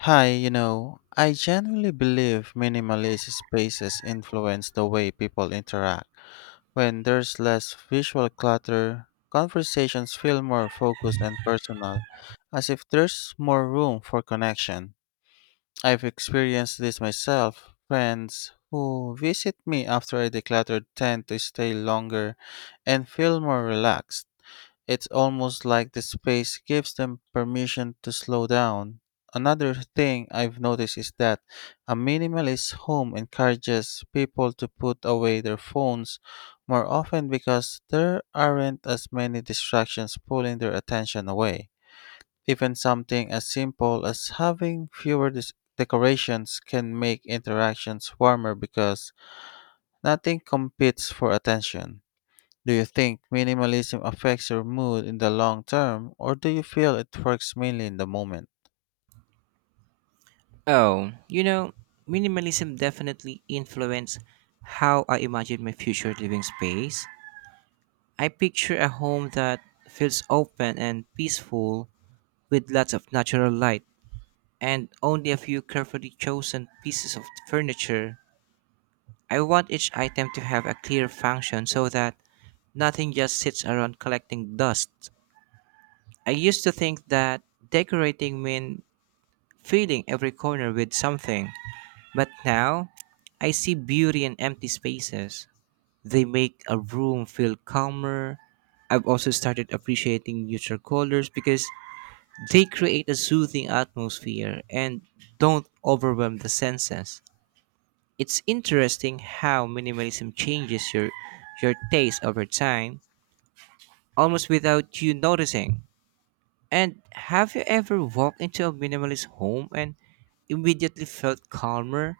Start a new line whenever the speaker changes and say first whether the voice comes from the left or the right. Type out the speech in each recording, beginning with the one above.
left: Hi, you know, I genuinely believe minimalist spaces influence the way people interact. When there's less visual clutter, conversations feel more focused and personal, as if there's more room for connection. I've experienced this myself. Friends who visit me after I decluttered tend to stay longer and feel more relaxed. It's almost like the space gives them permission to slow down. Another thing I've noticed is that a minimalist home encourages people to put away their phones more often because there aren't as many distractions pulling their attention away. Even something as simple as having fewer decorations can make interactions warmer because nothing competes for attention. Do you think minimalism affects your mood in the long term, or do you feel it works mainly in the moment?
right: Oh, minimalism definitely influenced how I imagine my future living space. I picture a home that feels open and peaceful with lots of natural light and only a few carefully chosen pieces of furniture. I want each item to have a clear function so that nothing just sits around collecting dust. I used to think that decorating meant filling every corner with something. But now, I see beauty in empty spaces. They make a room feel calmer. I've also started appreciating neutral colors because they create a soothing atmosphere and don't overwhelm the senses. It's interesting how minimalism changes your taste over time almost without you noticing. And have you ever walked into a minimalist home and immediately felt calmer?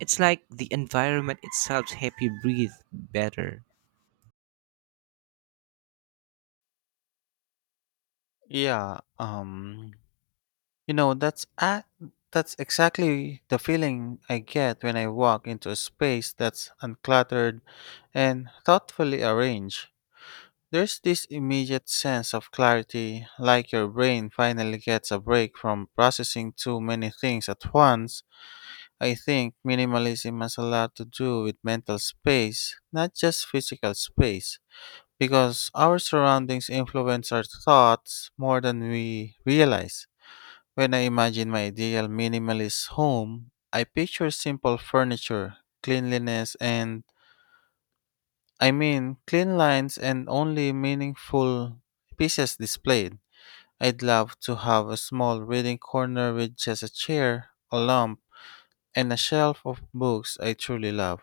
right: It's like the environment itself helps you breathe better.
left: Yeah, you know, that's exactly the feeling I get when I walk into a space that's uncluttered and thoughtfully arranged. There's this immediate sense of clarity, like your brain finally gets a break from processing too many things at once. I think minimalism has a lot to do with mental space, not just physical space, because our surroundings influence our thoughts more than we realize. When I imagine my ideal minimalist home, I picture simple furniture, cleanliness, and clean lines and only meaningful pieces displayed. I'd love to have a small reading corner with just a chair, a lamp, and a shelf of books I truly love.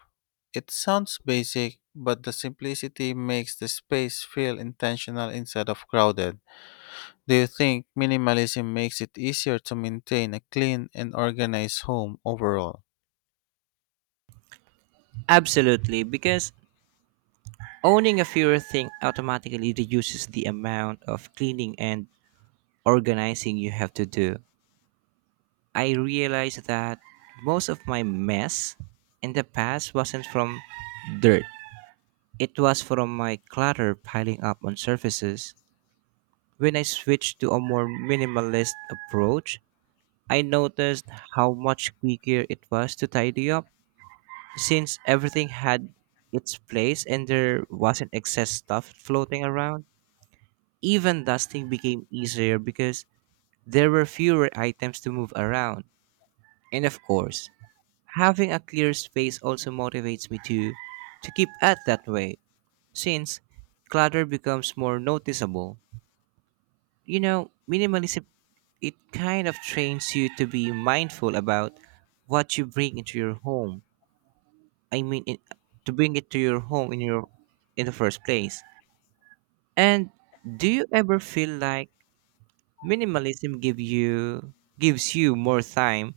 left: It sounds basic, but the simplicity makes the space feel intentional instead of crowded. Do you think minimalism makes it easier to maintain a clean and organized home overall?
right: Absolutely, because owning a fewer thing automatically reduces the amount of cleaning and organizing you have to do. I realized that most of my mess in the past wasn't from dirt. It was from my clutter piling up on surfaces. When I switched to a more minimalist approach, I noticed how much quicker it was to tidy up since everything had its place and there wasn't excess stuff floating around. Even dusting became easier because there were fewer items to move around. And of course, having a clear space also motivates me to keep at that way since clutter becomes more noticeable. Minimalism it kind of trains you to be mindful about what you bring into your home. I mean, in, to bring it to your home in your In the first place. And do you ever feel like minimalism give you gives you more time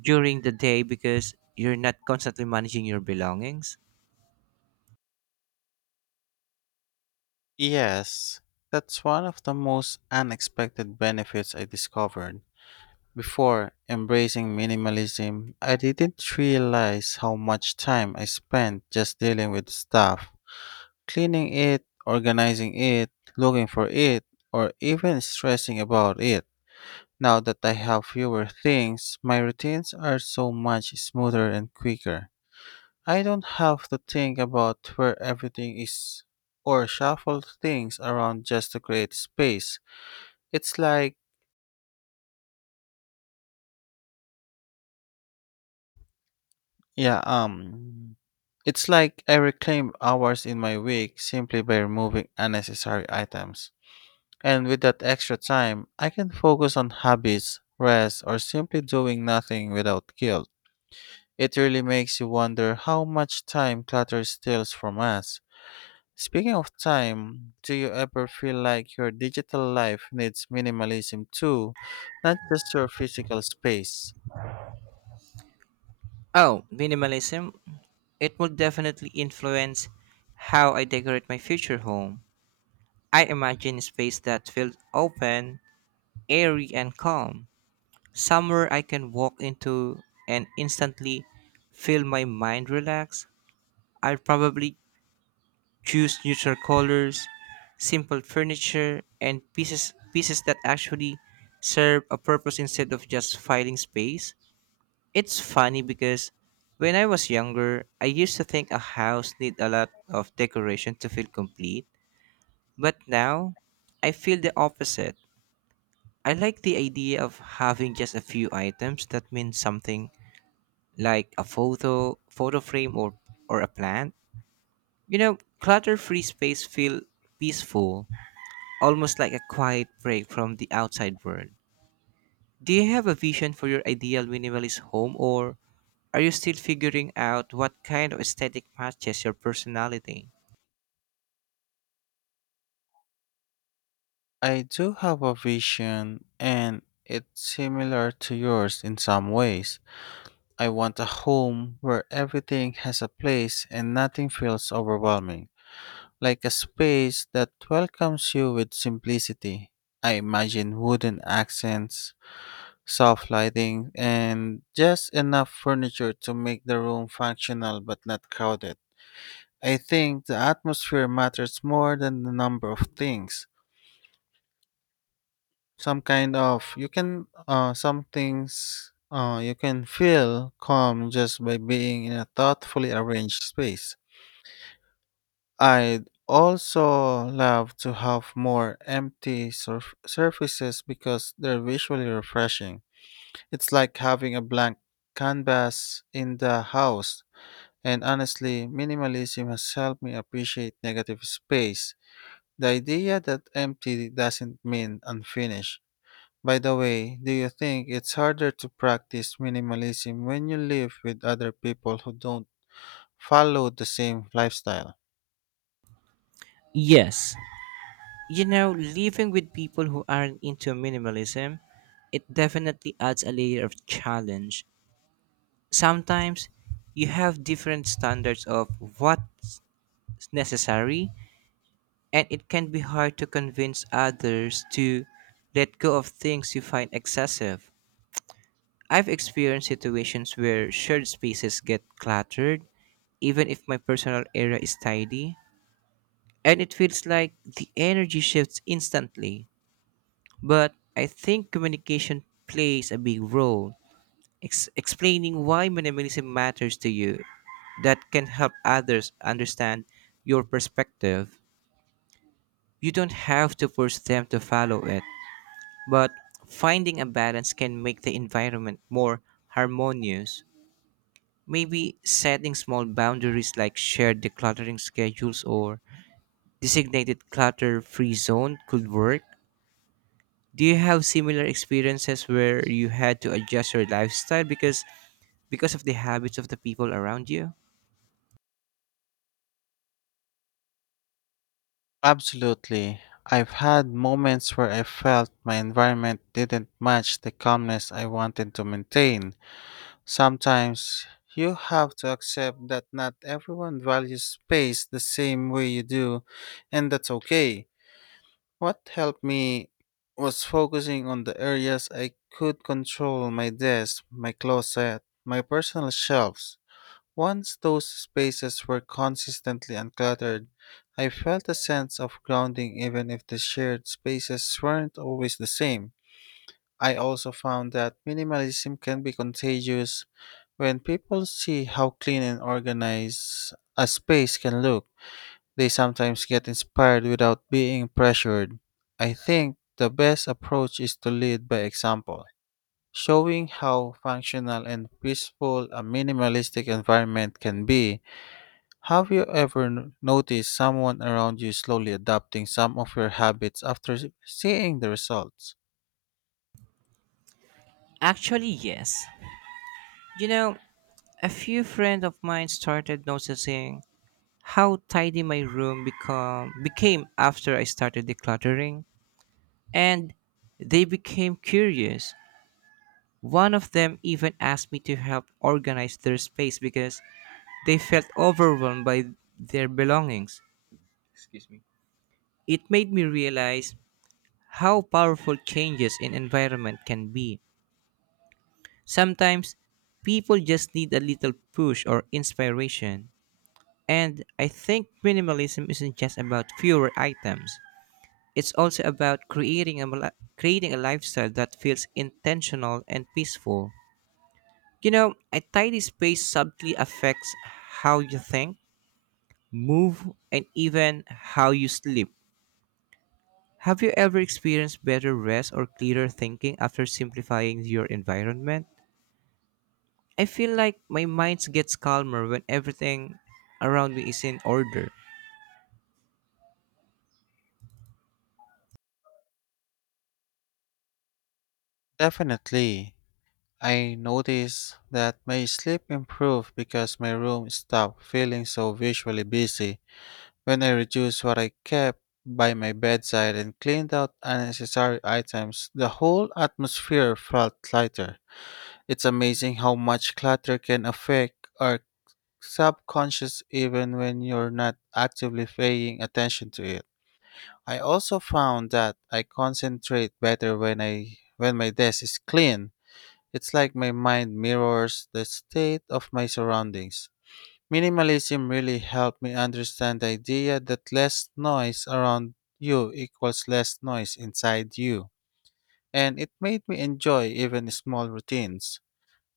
right: during the day because you're not constantly managing your belongings?
left: Yes, that's one of the most unexpected benefits I discovered. Before embracing minimalism, I didn't realize how much time I spent just dealing with stuff. Cleaning it, organizing it, looking for it, or even stressing about it. Now that I have fewer things, my routines are so much smoother and quicker. I don't have to think about where everything is or shuffle things around just to create space. It's like, yeah, um, it's like I reclaim hours in my week simply by removing unnecessary items. And with that extra time, I can focus on hobbies, rest, or simply doing nothing without guilt. It really makes you wonder how much time clutter steals from us. Speaking of time, do you ever feel like your digital life needs minimalism too, not just your physical space?
right: Oh, minimalism it will definitely influence how I decorate my future home. I imagine a space that feels open, airy, and calm, somewhere I can walk into and instantly feel my mind relax. I'd probably choose neutral colors, simple furniture, and pieces that actually serve a purpose instead of just filling space. It's funny because when I was younger, I used to think a house need a lot of decoration to feel complete, but now I feel the opposite. I like the idea of having just a few items that mean something, like a photo frame or a plant. You know, clutter-free space feel peaceful, almost like a quiet break from the outside world. Do you have a vision for your ideal minimalist home, or are you still figuring out what kind of aesthetic matches your personality?
left: I do have a vision, and it's similar to yours in some ways. I want a home where everything has a place and nothing feels overwhelming, like a space that welcomes you with simplicity. I imagine wooden accents, soft lighting, and just enough furniture to make the room functional but not crowded. I think the atmosphere matters more than the number of things. Some things, you can feel calm just by being in a thoughtfully arranged space. I'd also love to have more empty surfaces because they're visually refreshing. It's like having a blank canvas in the house. And honestly, minimalism has helped me appreciate negative space, the idea that empty doesn't mean unfinished. By the way, do you think it's harder to practice minimalism when you live with other people who don't follow the same lifestyle?
right: Yes. Living with people who aren't into minimalism, it definitely adds a layer of challenge. Sometimes you have different standards of what's necessary, and it can be hard to convince others to let go of things you find excessive. I've experienced situations where shared spaces get cluttered, even if my personal area is tidy, and it feels like the energy shifts instantly. But I think communication plays a big role. Explaining why minimalism matters to you, that can help others understand your perspective. You don't have to force them to follow it, but finding a balance can make the environment more harmonious. Maybe setting small boundaries like shared decluttering schedules or designated clutter free zone could work. Do you have similar experiences where you had to adjust your lifestyle because of the habits of the people around you?
left: Absolutely. I've had moments where I felt my environment didn't match the calmness I wanted to maintain. Sometimes you have to accept that not everyone values space the same way you do, and that's okay. What helped me was focusing on the areas I could control: my desk, my closet, my personal shelves. Once those spaces were consistently uncluttered, I felt a sense of grounding even if the shared spaces weren't always the same. I also found that minimalism can be contagious when people see how clean and organized a space can look. They sometimes get inspired without being pressured. I think the best approach is to lead by example, showing how functional and peaceful a minimalistic environment can be. Have you ever noticed someone around you slowly adopting some of your habits after seeing the results?
right: Actually, yes. You know, a few friends of mine started noticing how tidy my room become became after I started decluttering, and they became curious. One of them even asked me to help organize their space because they felt overwhelmed by their belongings. It made me realize how powerful changes in environment can be. Sometimes people just need a little push or inspiration. And I think minimalism isn't just about fewer items. It's also about creating a lifestyle that feels intentional and peaceful. You know, a tidy space subtly affects how you think, move, and even how you sleep. Have you ever experienced better rest or clearer thinking after simplifying your environment? I feel like my mind gets calmer when everything around me is in order.
left: Definitely. I noticed that my sleep improved because my room stopped feeling so visually busy when I reduced what I kept by my bedside and cleaned out unnecessary items. The whole atmosphere felt lighter. It's amazing how much clutter can affect our subconscious even when you're not actively paying attention to it. I also found that I concentrate better when my desk is clean. It's like my mind mirrors the state of my surroundings. Minimalism really helped me understand the idea that less noise around you equals less noise inside you. And it made me enjoy even small routines.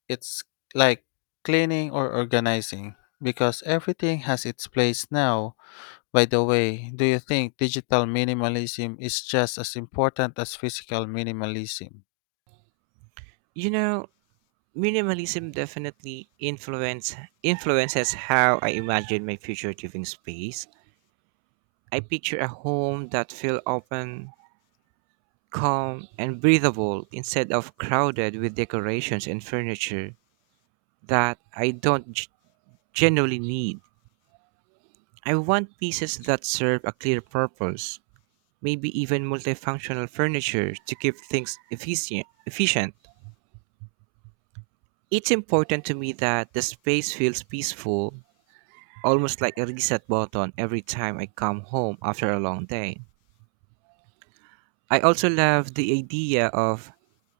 left: It's like cleaning or organizing because everything has its place now. By the way, do you think digital minimalism is just as important as physical minimalism?
right: You know, Minimalism definitely influences how I imagine my future living space. I picture a home that feels open, calm, and breathable instead of crowded with decorations and furniture that I don't g- generally need. I want pieces that serve a clear purpose, maybe even multifunctional furniture to keep things efficient. It's important to me that the space feels peaceful almost like a reset button every time I come home after a long day. I also love the idea of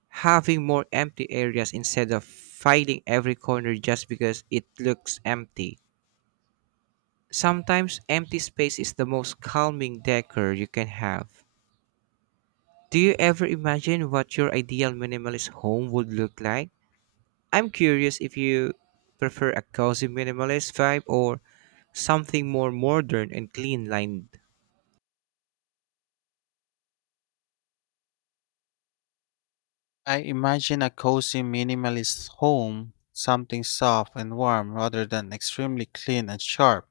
right: having more empty areas instead of filing every corner just because it looks empty. Sometimes empty space is the most calming decor you can have. Do you ever imagine what your ideal minimalist home would look like? I'm curious if you prefer a cozy minimalist vibe or something more modern and clean lined.
left: I imagine a cozy minimalist home, something soft and warm rather than extremely clean and sharp.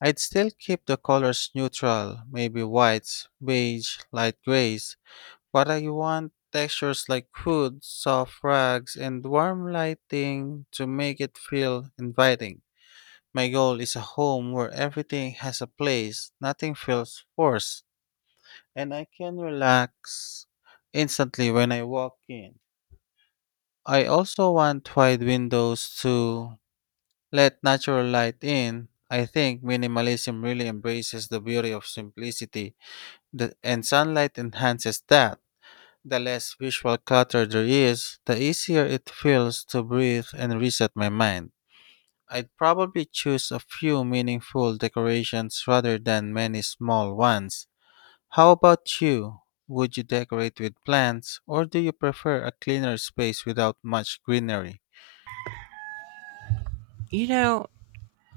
left: I'd still keep the colors neutral, maybe whites, beige, light grays. What I want textures like wood, soft rugs, and warm lighting to make it feel inviting. My goal is a home where everything has a place, nothing feels forced, and I can relax instantly when I walk in. I also want wide windows to let natural light in. I think minimalism really embraces the beauty of simplicity, and sunlight enhances that. The less visual clutter there is, the easier it feels to breathe and reset my mind. I'd probably choose a few meaningful decorations rather than many small ones. How about you? Would you decorate with plants, or do you prefer a cleaner space without much greenery?
right: You know,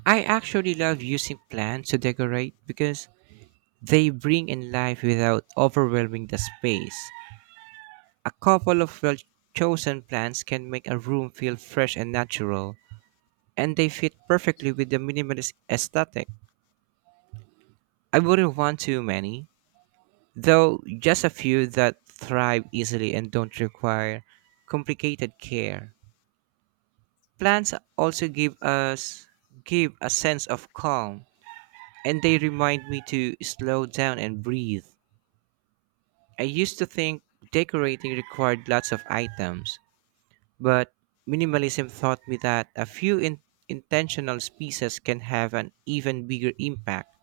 right: I actually love using plants to decorate because they bring in life without overwhelming the space. A couple of well chosen plants can make a room feel fresh and natural, and they fit perfectly with the minimalist aesthetic. I wouldn't want too many, though, just a few that thrive easily and don't require complicated care. Plants also give a sense of calm, and they remind me to slow down and breathe. I used to think decorating required lots of items, but minimalism taught me that a few intentional pieces can have an even bigger impact.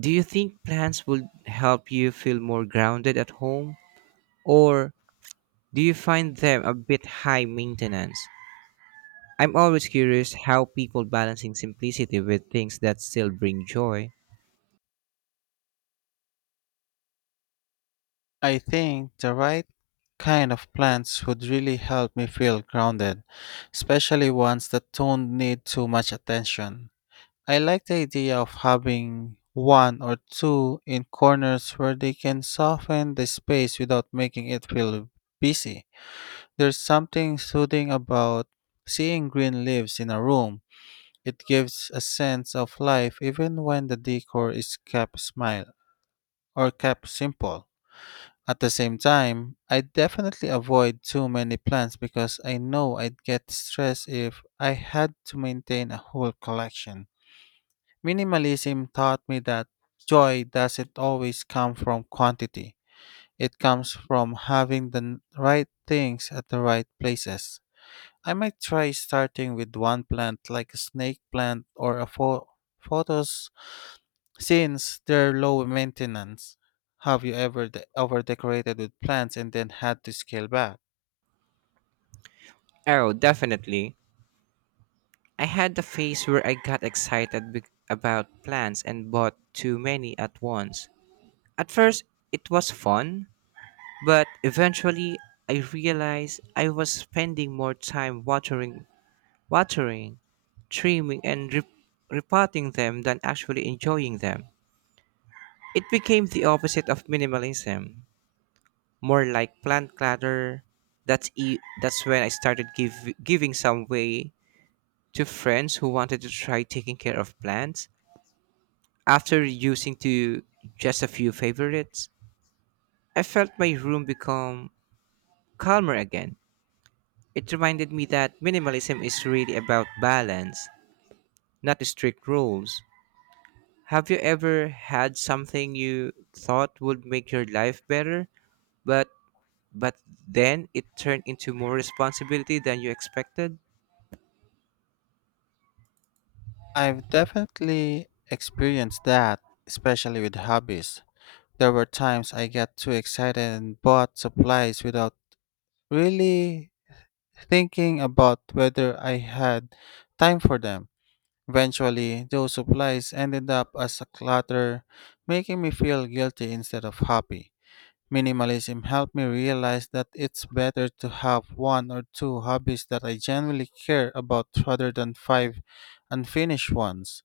right: Do you think plants would help you feel more grounded at home, or do you find them a bit high maintenance? I'm always curious how people balancing simplicity with things that still bring joy.
left: I think the right kind of plants would really help me feel grounded, especially ones that don't need too much attention. I like the idea of having one or two in corners where they can soften the space without making it feel busy. There's something soothing about seeing green leaves in a room. It gives a sense of life even when the decor is kept smile or kept simple. At the same time, I definitely avoid too many plants because I know I'd get stressed if I had to maintain a whole collection. Minimalism taught me that joy doesn't always come from quantity. It comes from having the right things at the right places. I might try starting with one plant like a snake plant or a photos since they're low maintenance. Have you ever over decorated with plants and then had to scale back?
right: Oh, definitely. I had the phase where I about plants and bought too many at once. At first, it was fun, but eventually I realized I was spending more time watering, trimming and repotting them than actually enjoying them. It became the opposite of minimalism, more like plant clutter. That's when I giving some way to friends who wanted to try taking care of plants. After reducing to just a few favorites, I felt my room become calmer again. It reminded me that minimalism is really about balance, not strict rules. Have you ever had something you thought would make your life better, but but then it turned into more responsibility than you expected?
left: I've definitely experienced that, especially with hobbies. There were times I got too excited and bought supplies without really thinking about whether I had time for them. Eventually, those supplies ended up as a clutter, making me feel guilty instead of happy. Minimalism helped me realize that it's better to have one or two hobbies that I genuinely care about rather than five unfinished ones.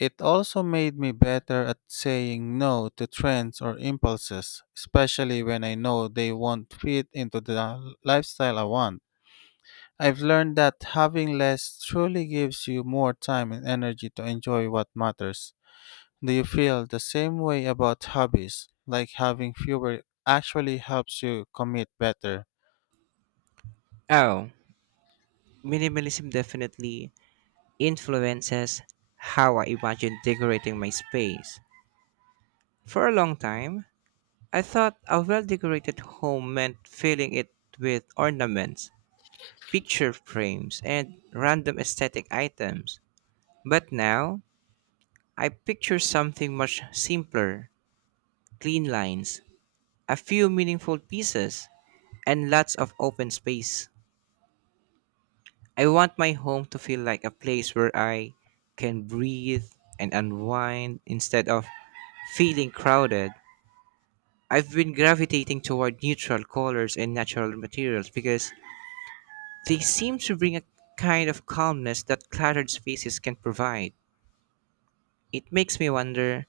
left: It also made me better at saying no to trends or impulses, especially when I know they won't fit into the lifestyle I want. I've learned that having less truly gives you more time and energy to enjoy what matters. Do you feel the same way about hobbies? Like having fewer actually helps you commit better.
right: Oh, minimalism definitely influences how I imagine decorating my space. For a long time, I thought a well decorated home meant filling it with ornaments, picture frames, and random aesthetic items. But now, I picture something much simpler: clean lines, a few meaningful pieces, and lots of open space. I want my home to feel like a place where I can breathe and unwind instead of feeling crowded. I've been gravitating toward neutral colors and natural materials because they seem to bring a kind of calmness that cluttered spaces can provide. It makes me wonder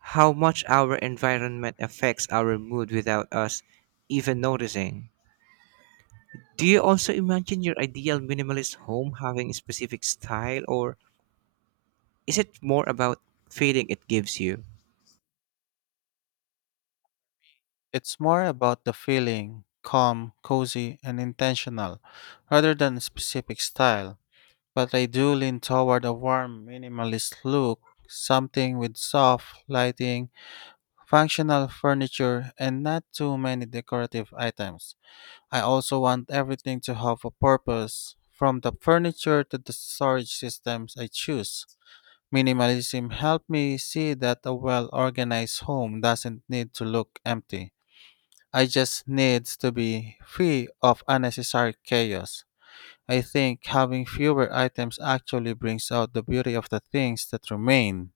right: how much our environment affects our mood without us even noticing. Do you also imagine your ideal minimalist home having a specific style, or is it more about feeling it gives you?
left: It's more about the feeling: calm, cozy, and intentional, rather than a specific style. But I do lean toward a warm, minimalist look, something with soft lighting, functional furniture, and not too many decorative items. I also want everything to have a purpose, from the furniture to the storage systems I choose. Minimalism helped me see that a well organized home doesn't need to look empty. I just needs to be free of unnecessary chaos. I think having fewer items actually brings out the beauty of the things that remain.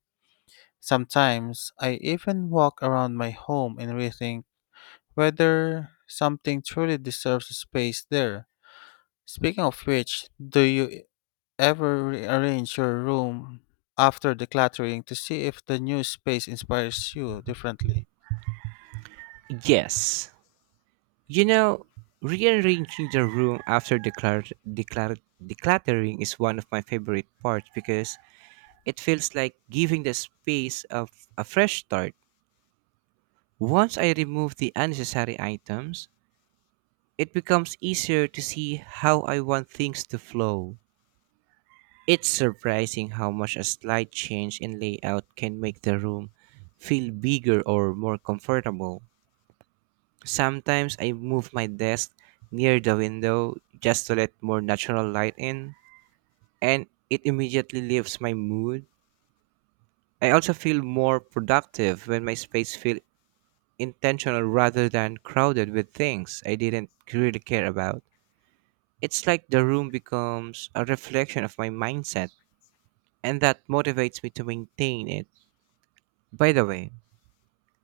left: Sometimes I even walk around my home and rethink whether something truly deserves space there. Speaking of which, do you ever rearrange your room after decluttering to see if the new space inspires you differently?
right: Yes. You know, Rearranging the room after decluttering is one of my favorite parts because it feels like giving the space of a fresh start. Once I remove the unnecessary items, it becomes easier to see how I want things to flow. It's surprising how much a slight change in layout can make the room feel bigger or more comfortable. Sometimes I move my desk near the window just to let more natural light in, and it immediately lifts my mood. I also feel more productive when my space feels intentional rather than crowded with things I didn't really care about. It's like the room becomes a reflection of my mindset, and that motivates me to maintain it. By the way,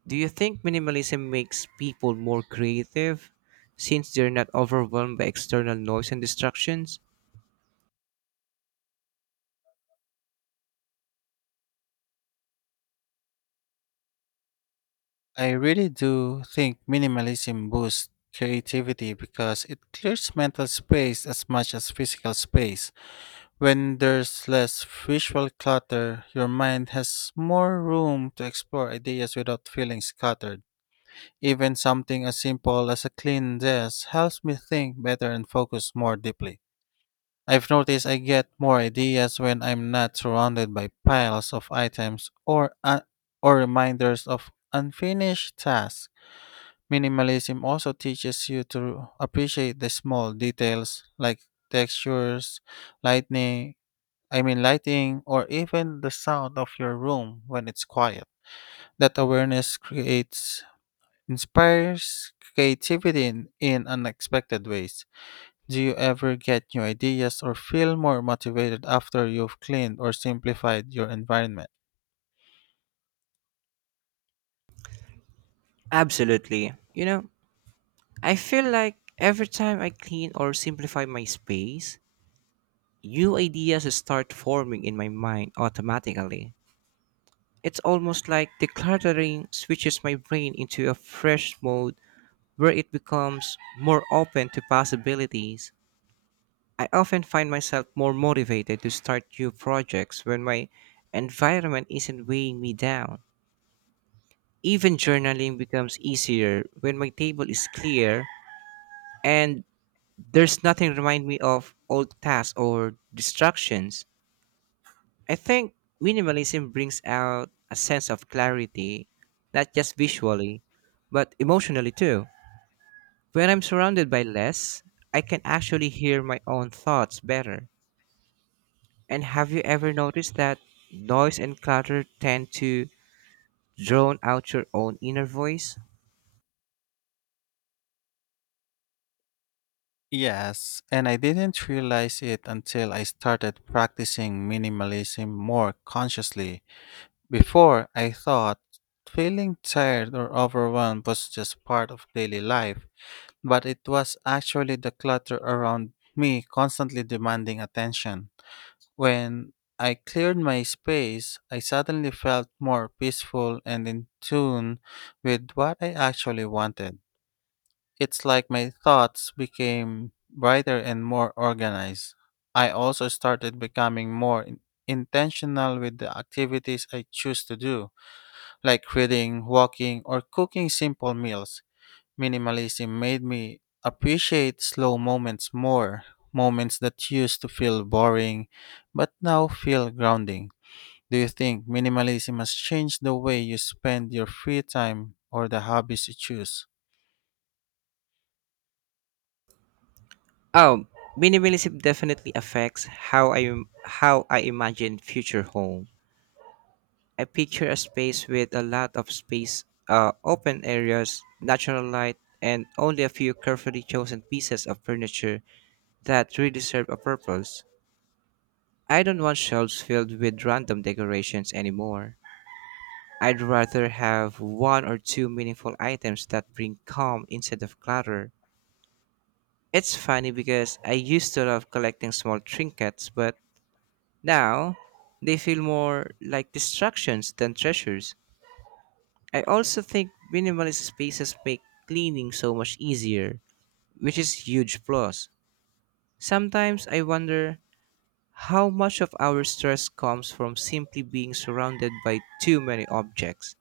right: do you think minimalism makes people more creative since they're not overwhelmed by external noise and distractions?
left: I really do think minimalism boosts creativity because it clears mental space as much as physical space. When there's less visual clutter, your mind has more room to explore ideas without feeling scattered. Even something as simple as a clean desk helps me think better and focus more deeply. I've noticed I get more ideas when I'm not surrounded by piles of items or or reminders of unfinished tasks. Minimalism also teaches you to appreciate the small details like textures, lightning, I mean lighting, or even the sound of your room when it's quiet. That awareness creates inspires creativity in, unexpected ways. Do you ever get new ideas or feel more motivated after you've cleaned or simplified your environment?
right: Absolutely. I feel like every time I clean or simplify my space, new ideas start forming in my mind automatically. It's almost like decluttering switches my brain into a fresh mode where it becomes more open to possibilities. I often find myself more motivated to start new projects when my environment isn't weighing me down. Even journaling becomes easier when my table is clear and there's nothing remind me of old tasks or distractions. I think minimalism brings out a sense of clarity, not just visually, but emotionally too. When I'm surrounded by less, I can actually hear my own thoughts better. And have you ever noticed that noise and clutter tend to drown out your own inner voice?
left: Yes, and I didn't realize it until I started practicing minimalism more consciously. Before, I thought feeling tired or overwhelmed was just part of daily life, but it was actually the clutter around me constantly demanding attention. When I cleared my space, I suddenly felt more peaceful and in tune with what I actually wanted. It's like my thoughts became brighter and more organized. I also started becoming more intentional with the activities I choose to do, like reading, walking, or cooking simple meals. Minimalism made me appreciate slow moments more, moments that used to feel boring but now feel grounding. Do you think minimalism has changed the way you spend your free time or the hobbies you choose?
right: Oh, minimalism definitely affects how I imagine future home. I picture a space with a lot of space, open areas, natural light, and only a few carefully chosen pieces of furniture that really serve a purpose. I don't want shelves filled with random decorations anymore. I'd rather have one or two meaningful items that bring calm instead of clutter. It's funny because I used to love collecting small trinkets, but now they feel more like distractions than treasures. I also think minimalist spaces make cleaning so much easier, which is huge plus. Sometimes I wonder how much of our stress comes from simply being surrounded by too many objects.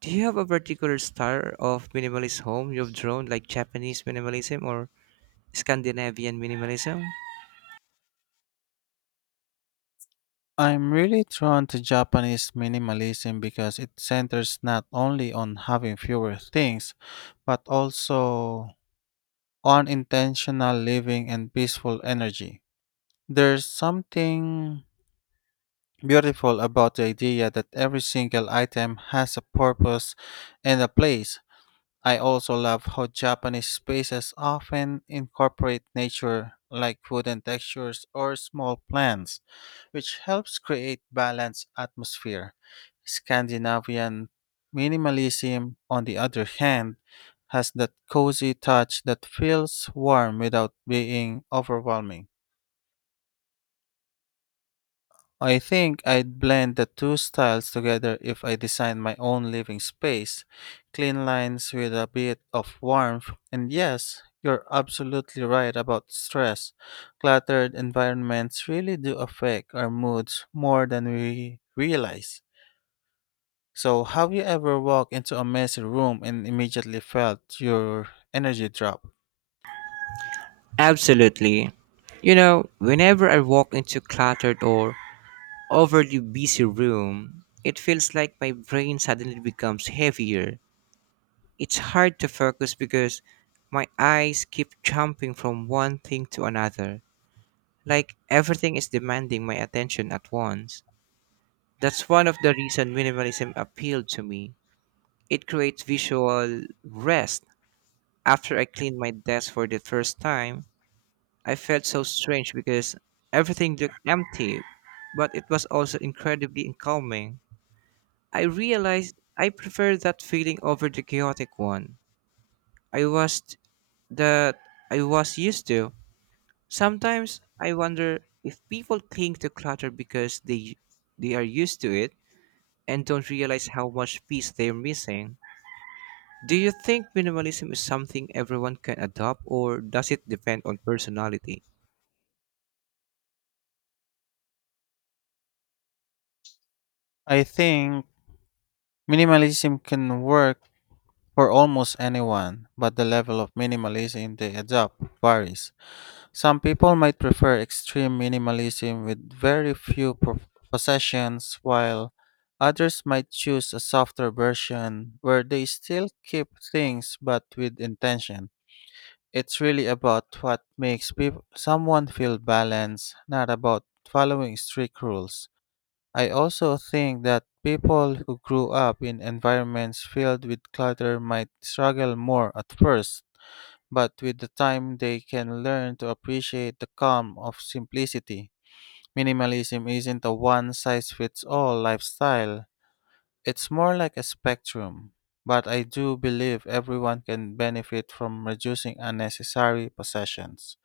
right: Do you have a particular style of minimalist home you've drawn, like Japanese minimalism or Scandinavian minimalism?
left: I'm really drawn to Japanese minimalism because it centers not only on having fewer things, but also on intentional living and peaceful energy. There's something beautiful about the idea that every single item has a purpose and a place. I also love how Japanese spaces often incorporate nature, like wooden textures or small plants, which helps create balanced atmosphere. Scandinavian minimalism, on the other hand, has that cozy touch that feels warm without being overwhelming. I think I'd blend the two styles together if I designed my own living space. Clean lines with a bit of warmth. And yes, you're absolutely right about stress. Cluttered environments really do affect our moods more than we realize. So, have you ever walked into a messy room and immediately felt your energy drop?
right: Absolutely. Whenever I walk into cluttered or overly busy room, it feels like my brain suddenly becomes heavier. It's hard to focus because my eyes keep jumping from one thing to another, like everything is demanding my attention at once. That's one of the reason minimalism appealed to me. It creates visual rest. After I cleaned my desk for the first time, I felt so strange because everything looked empty, but it was also incredibly calming. I realized I prefer that feeling over the chaotic one I was that I was used to. Sometimes I wonder if people cling to clutter because they are used to it and don't realize how much peace they're missing. Do you think minimalism is something everyone can adopt or does it depend on personality?
left: I think minimalism can work for almost anyone, but the level of minimalism they adopt varies. Some people might prefer extreme minimalism with very few possessions, while others might choose a softer version where they still keep things but with intention. It's really about what makes peop someone feel balanced, not about following strict rules. I also think that people who grew up in environments filled with clutter might struggle more at first, but with the time they can learn to appreciate the calm of simplicity. Minimalism isn't a one size fits all lifestyle, it's more like a spectrum. But I do believe everyone can benefit from reducing unnecessary possessions.